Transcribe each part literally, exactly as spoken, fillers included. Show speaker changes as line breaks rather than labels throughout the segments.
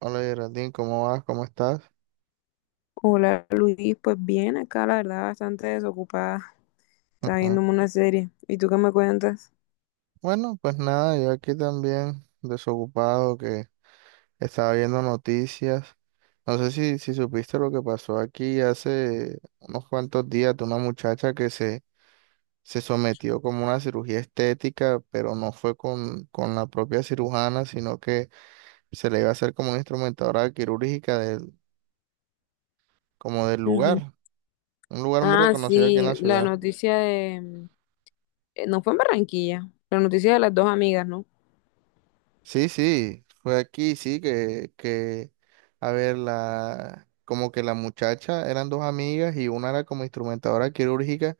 Hola Geraldine, ¿cómo vas? ¿Cómo estás?
Hola Luis, pues bien, acá la verdad bastante desocupada, estaba
Ujú.
viéndome una serie. ¿Y tú qué me cuentas?
Bueno, pues nada, yo aquí también desocupado que estaba viendo noticias. No sé si, si supiste lo que pasó aquí hace unos cuantos días de una muchacha que se, se sometió como una cirugía estética, pero no fue con, con la propia cirujana, sino que se le iba a hacer como una instrumentadora quirúrgica del, como del
Ujú.
lugar, un lugar muy
Ah,
reconocido aquí en
sí,
la
la
ciudad.
noticia de... mm, eh, No fue en Barranquilla, la noticia de las dos amigas, ¿no?
Sí, sí, fue aquí, sí, que, que, a ver, la, como que la muchacha eran dos amigas y una era como instrumentadora quirúrgica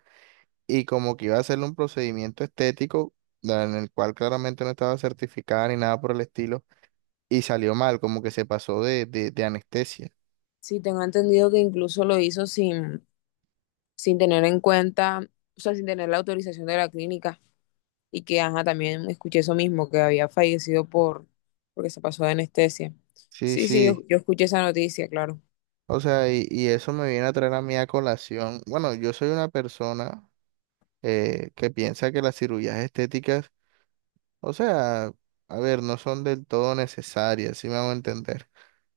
y como que iba a hacerle un procedimiento estético la- en el cual claramente no estaba certificada ni nada por el estilo y salió mal, como que se pasó de, de, de anestesia.
Sí, tengo entendido que incluso lo hizo sin, sin tener en cuenta, o sea, sin tener la autorización de la clínica y que, ajá, también escuché eso mismo, que había fallecido por, porque se pasó de anestesia.
Sí,
Sí, sí, yo,
sí,
yo escuché esa noticia, claro.
o sea, y, y eso me viene a traer a mí a colación. Bueno, yo soy una persona eh, que piensa que las cirugías estéticas, o sea, a ver, no son del todo necesarias, si me hago entender,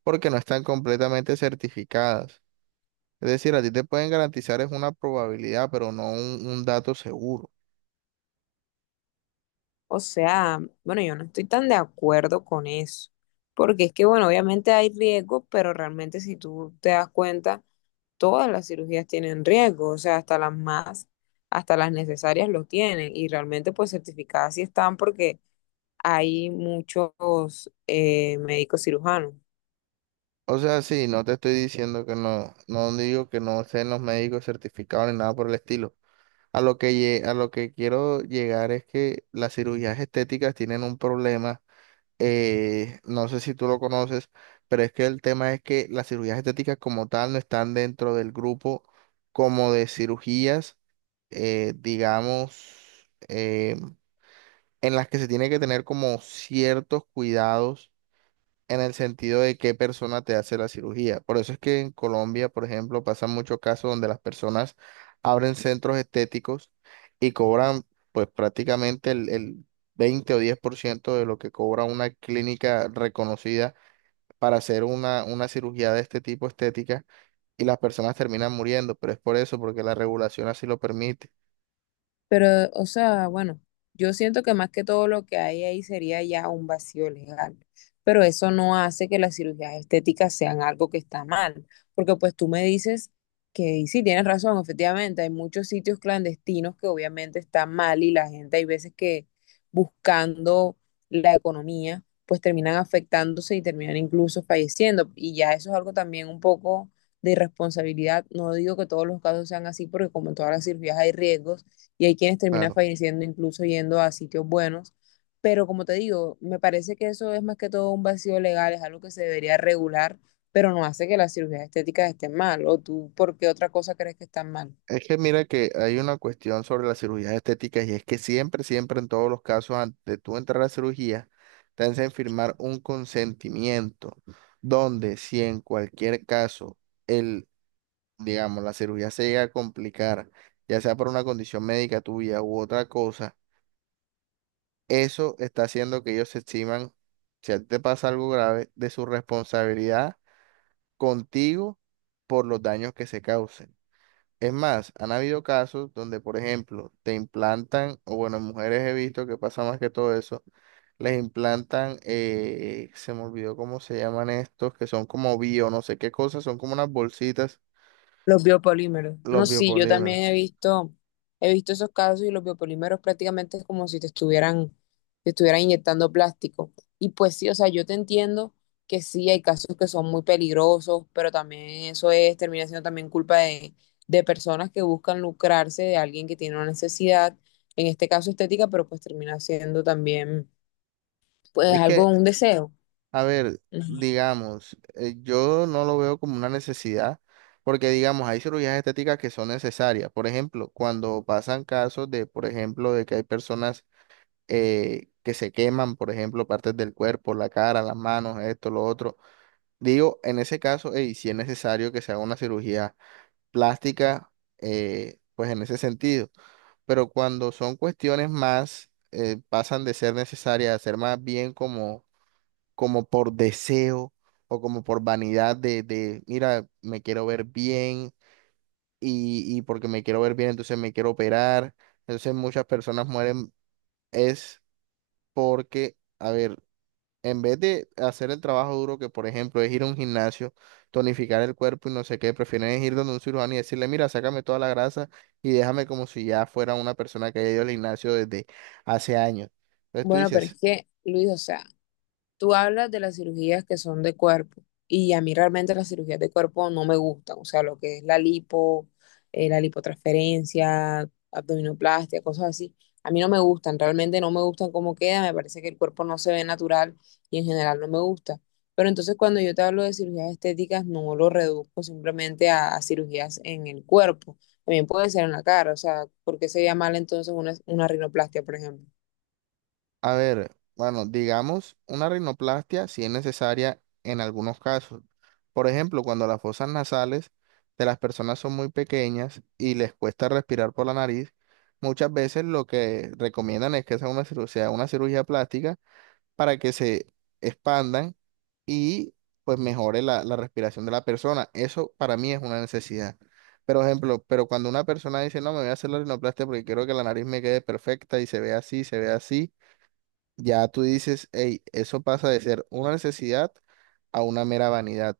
porque no están completamente certificadas. Es decir, a ti te pueden garantizar es una probabilidad, pero no un, un dato seguro.
O sea, bueno, yo no estoy tan de acuerdo con eso, porque es que, bueno, obviamente hay riesgos, pero realmente si tú te das cuenta, todas las cirugías tienen riesgo, o sea, hasta las más, hasta las necesarias lo tienen, y realmente pues certificadas sí están porque hay muchos eh, médicos cirujanos.
O sea, sí, no te estoy diciendo que no, no digo que no sean los médicos certificados ni nada por el estilo. A lo que, lle- a lo que quiero llegar es que las cirugías estéticas tienen un problema, eh, no sé si tú lo conoces, pero es que el tema es que las cirugías estéticas como tal no están dentro del grupo como de cirugías, eh, digamos, eh, en las que se tiene que tener como ciertos cuidados en el sentido de qué persona te hace la cirugía. Por eso es que en Colombia, por ejemplo, pasan muchos casos donde las personas abren centros estéticos y cobran pues prácticamente el, el veinte o diez por ciento de lo que cobra una clínica reconocida para hacer una, una cirugía de este tipo estética y las personas terminan muriendo, pero es por eso, porque la regulación así lo permite.
Pero, o sea, bueno, yo siento que más que todo lo que hay ahí sería ya un vacío legal, pero eso no hace que las cirugías estéticas sean algo que está mal, porque pues tú me dices que y sí, tienes razón, efectivamente, hay muchos sitios clandestinos que obviamente están mal y la gente hay veces que buscando la economía, pues terminan afectándose y terminan incluso falleciendo, y ya eso es algo también un poco de irresponsabilidad, no digo que todos los casos sean así, porque como en todas las cirugías hay riesgos, y hay quienes terminan
Claro.
falleciendo incluso yendo a sitios buenos. Pero como te digo, me parece que eso es más que todo un vacío legal, es algo que se debería regular, pero no hace que las cirugías estéticas estén mal. ¿O tú por qué otra cosa crees que están mal?
Es que mira que hay una cuestión sobre las cirugías estéticas y es que siempre, siempre en todos los casos, antes de tú entrar a la cirugía, te hacen firmar un consentimiento donde si en cualquier caso el, digamos, la cirugía se llega a complicar, ya sea por una condición médica tuya u otra cosa, eso está haciendo que ellos se eximan, si a ti te pasa algo grave, de su responsabilidad contigo por los daños que se causen. Es más, han habido casos donde, por ejemplo, te implantan, o bueno, en mujeres he visto que pasa más que todo eso, les implantan, eh, se me olvidó cómo se llaman estos, que son como bio, no sé qué cosas, son como unas bolsitas,
Los biopolímeros.
los
No, sí, yo
biopolímeros.
también he visto, he visto esos casos y los biopolímeros prácticamente es como si te estuvieran, te estuvieran inyectando plástico. Y pues sí, o sea, yo te entiendo que sí, hay casos que son muy peligrosos, pero también eso es, termina siendo también culpa de, de personas que buscan lucrarse de alguien que tiene una necesidad, en este caso estética, pero pues termina siendo también, pues
Es que,
algo, un deseo.
a ver,
Ujú.
digamos, eh, yo no lo veo como una necesidad, porque digamos, hay cirugías estéticas que son necesarias. Por ejemplo, cuando pasan casos de, por ejemplo, de que hay personas eh, que se queman, por ejemplo, partes del cuerpo, la cara, las manos, esto, lo otro. Digo, en ese caso, y si es necesario que se haga una cirugía plástica, eh, pues en ese sentido. Pero cuando son cuestiones más, eh, pasan de ser necesarias a ser más bien como, como por deseo o como por vanidad de, de, mira, me quiero ver bien y, y porque me quiero ver bien, entonces me quiero operar. Entonces muchas personas mueren es porque, a ver, en vez de hacer el trabajo duro que, por ejemplo, es ir a un gimnasio, tonificar el cuerpo y no sé qué, prefieren ir donde un cirujano y decirle, mira, sácame toda la grasa y déjame como si ya fuera una persona que haya ido al gimnasio desde hace años. Entonces tú
Bueno, pero es
dices,
que, Luis, o sea. Tú hablas de las cirugías que son de cuerpo y a mí realmente las cirugías de cuerpo no me gustan, o sea, lo que es la lipo, eh, la lipotransferencia, abdominoplastia, cosas así. A mí no me gustan, realmente no me gustan cómo queda, me parece que el cuerpo no se ve natural y en general no me gusta. Pero entonces cuando yo te hablo de cirugías estéticas, no lo reduzco simplemente a, a cirugías en el cuerpo, también puede ser en la cara, o sea, ¿por qué sería mal entonces una, una rinoplastia, por ejemplo?
a ver, bueno, digamos, una rinoplastia si es necesaria en algunos casos. Por ejemplo, cuando las fosas nasales de las personas son muy pequeñas y les cuesta respirar por la nariz, muchas veces lo que recomiendan es que sea una cirugía, una cirugía plástica para que se expandan y pues mejore la, la respiración de la persona. Eso para mí es una necesidad. Pero ejemplo, pero cuando una persona dice, no, me voy a hacer la rinoplastia porque quiero que la nariz me quede perfecta y se vea así, se vea así, ya tú dices, hey, eso pasa de ser una necesidad a una mera vanidad.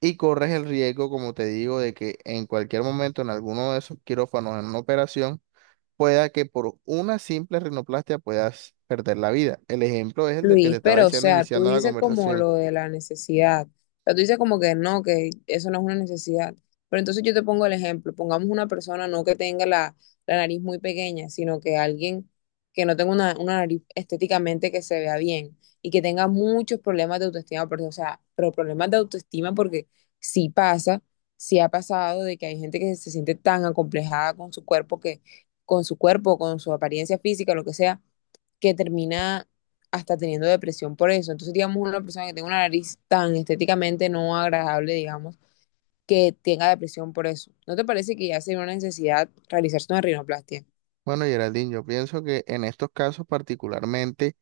Y corres el riesgo, como te digo, de que en cualquier momento en alguno de esos quirófanos, en una operación, pueda que por una simple rinoplastia puedas perder la vida. El ejemplo es el del que te
Luis,
estaba
pero o
diciendo
sea, tú
iniciando la
dices como
conversación.
lo de la necesidad. O sea, tú dices como que no, que eso no es una necesidad. Pero entonces yo te pongo el ejemplo. Pongamos una persona no que tenga la, la nariz muy pequeña, sino que alguien que no tenga una, una nariz estéticamente que se vea bien y que tenga muchos problemas de autoestima. Porque, o sea, pero problemas de autoestima porque sí pasa, sí ha pasado de que hay gente que se siente tan acomplejada con su cuerpo que, con su cuerpo, con su apariencia física, lo que sea que termina hasta teniendo depresión por eso. Entonces, digamos, una persona que tenga una nariz tan estéticamente no agradable, digamos, que tenga depresión por eso. ¿No te parece que ya sería una necesidad realizarse una rinoplastia?
Bueno, Geraldine, yo pienso que en estos casos particularmente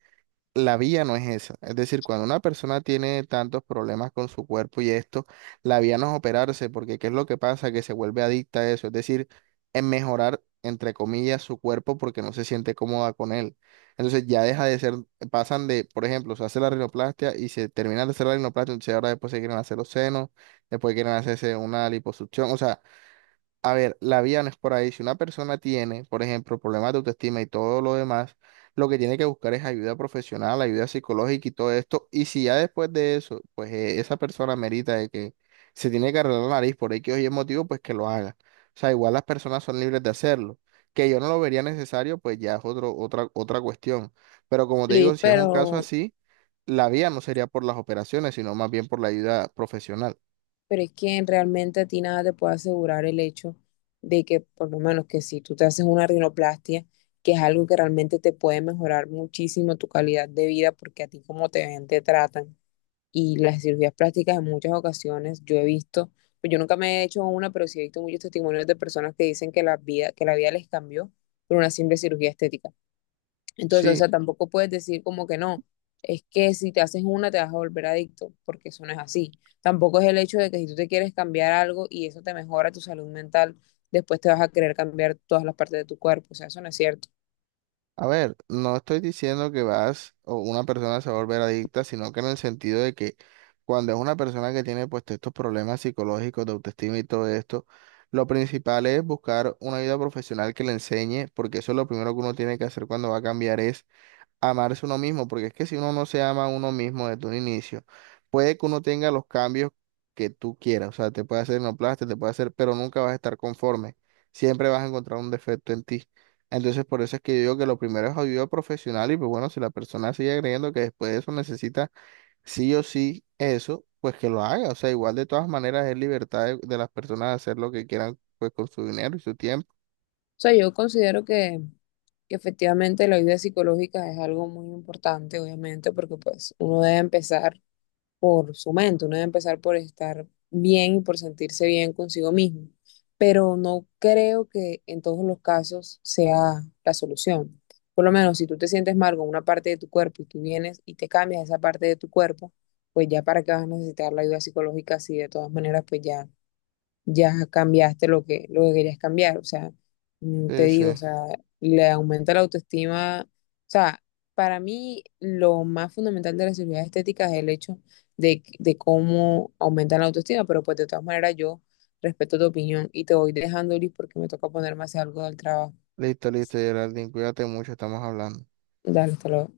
la vía no es esa. Es decir, cuando una persona tiene tantos problemas con su cuerpo y esto, la vía no es operarse, porque ¿qué es lo que pasa? Que se vuelve adicta a eso. Es decir, en mejorar, entre comillas, su cuerpo porque no se siente cómoda con él. Entonces ya deja de ser, pasan de, por ejemplo, se hace la rinoplastia y se termina de hacer la rinoplastia, entonces ahora después se quieren hacer los senos, después quieren hacerse una liposucción. O sea, a ver, la vía no es por ahí. Si una persona tiene, por ejemplo, problemas de autoestima y todo lo demás, lo que tiene que buscar es ayuda profesional, ayuda psicológica y todo esto. Y si ya después de eso, pues eh, esa persona merita de que se tiene que arreglar la nariz por X o Y motivo, pues que lo haga. O sea, igual las personas son libres de hacerlo. Que yo no lo vería necesario, pues ya es otro, otra, otra cuestión. Pero como te digo,
Luis,
si es un caso
pero,
así, la vía no sería por las operaciones, sino más bien por la ayuda profesional.
pero es que realmente a ti nada te puede asegurar el hecho de que, por lo menos, que si tú te haces una rinoplastia, que es algo que realmente te puede mejorar muchísimo tu calidad de vida, porque a ti como te ven, te tratan y las cirugías plásticas en muchas ocasiones yo he visto, pues yo nunca me he hecho una, pero sí he visto muchos testimonios de personas que dicen que la vida, que la vida les cambió por una simple cirugía estética. Entonces, o
Sí.
sea, tampoco puedes decir como que no, es que si te haces una te vas a volver adicto, porque eso no es así. Tampoco es el hecho de que si tú te quieres cambiar algo y eso te mejora tu salud mental, después te vas a querer cambiar todas las partes de tu cuerpo, o sea, eso no es cierto.
A ver, no estoy diciendo que vas o una persona se va a volver adicta, sino que en el sentido de que cuando es una persona que tiene pues estos problemas psicológicos de autoestima y todo esto, lo principal es buscar una ayuda profesional que le enseñe, porque eso es lo primero que uno tiene que hacer cuando va a cambiar es amarse uno mismo, porque es que si uno no se ama a uno mismo desde un inicio, puede que uno tenga los cambios que tú quieras, o sea, te puede hacer plástico te puede hacer, pero nunca vas a estar conforme, siempre vas a encontrar un defecto en ti. Entonces, por eso es que yo digo que lo primero es ayuda profesional y pues bueno, si la persona sigue creyendo que después de eso necesita sí o sí eso, pues que lo haga, o sea, igual de todas maneras es libertad de, de las personas de hacer lo que quieran pues con su dinero y su tiempo.
Sea, yo considero que, que efectivamente la ayuda psicológica es algo muy importante, obviamente, porque pues uno debe empezar por su mente, uno debe empezar por estar bien y por sentirse bien consigo mismo, pero no creo que en todos los casos sea la solución. Por lo menos si tú te sientes mal con una parte de tu cuerpo y tú vienes y te cambias esa parte de tu cuerpo, pues ya para qué vas a necesitar la ayuda psicológica si de todas maneras pues ya ya cambiaste lo que, lo que querías cambiar. O sea, mm, te
Sí, sí.
digo, o sea, le aumenta la autoestima. O sea, para mí lo más fundamental de la cirugía estética es el hecho de, que- de cómo aumenta la autoestima, pero pues de todas maneras yo respeto tu opinión y te voy dejando, Liz, porque me toca ponerme a hacer algo del trabajo.
Listo, listo, Geraldine, cuídate mucho, estamos hablando.
Dale, hasta luego.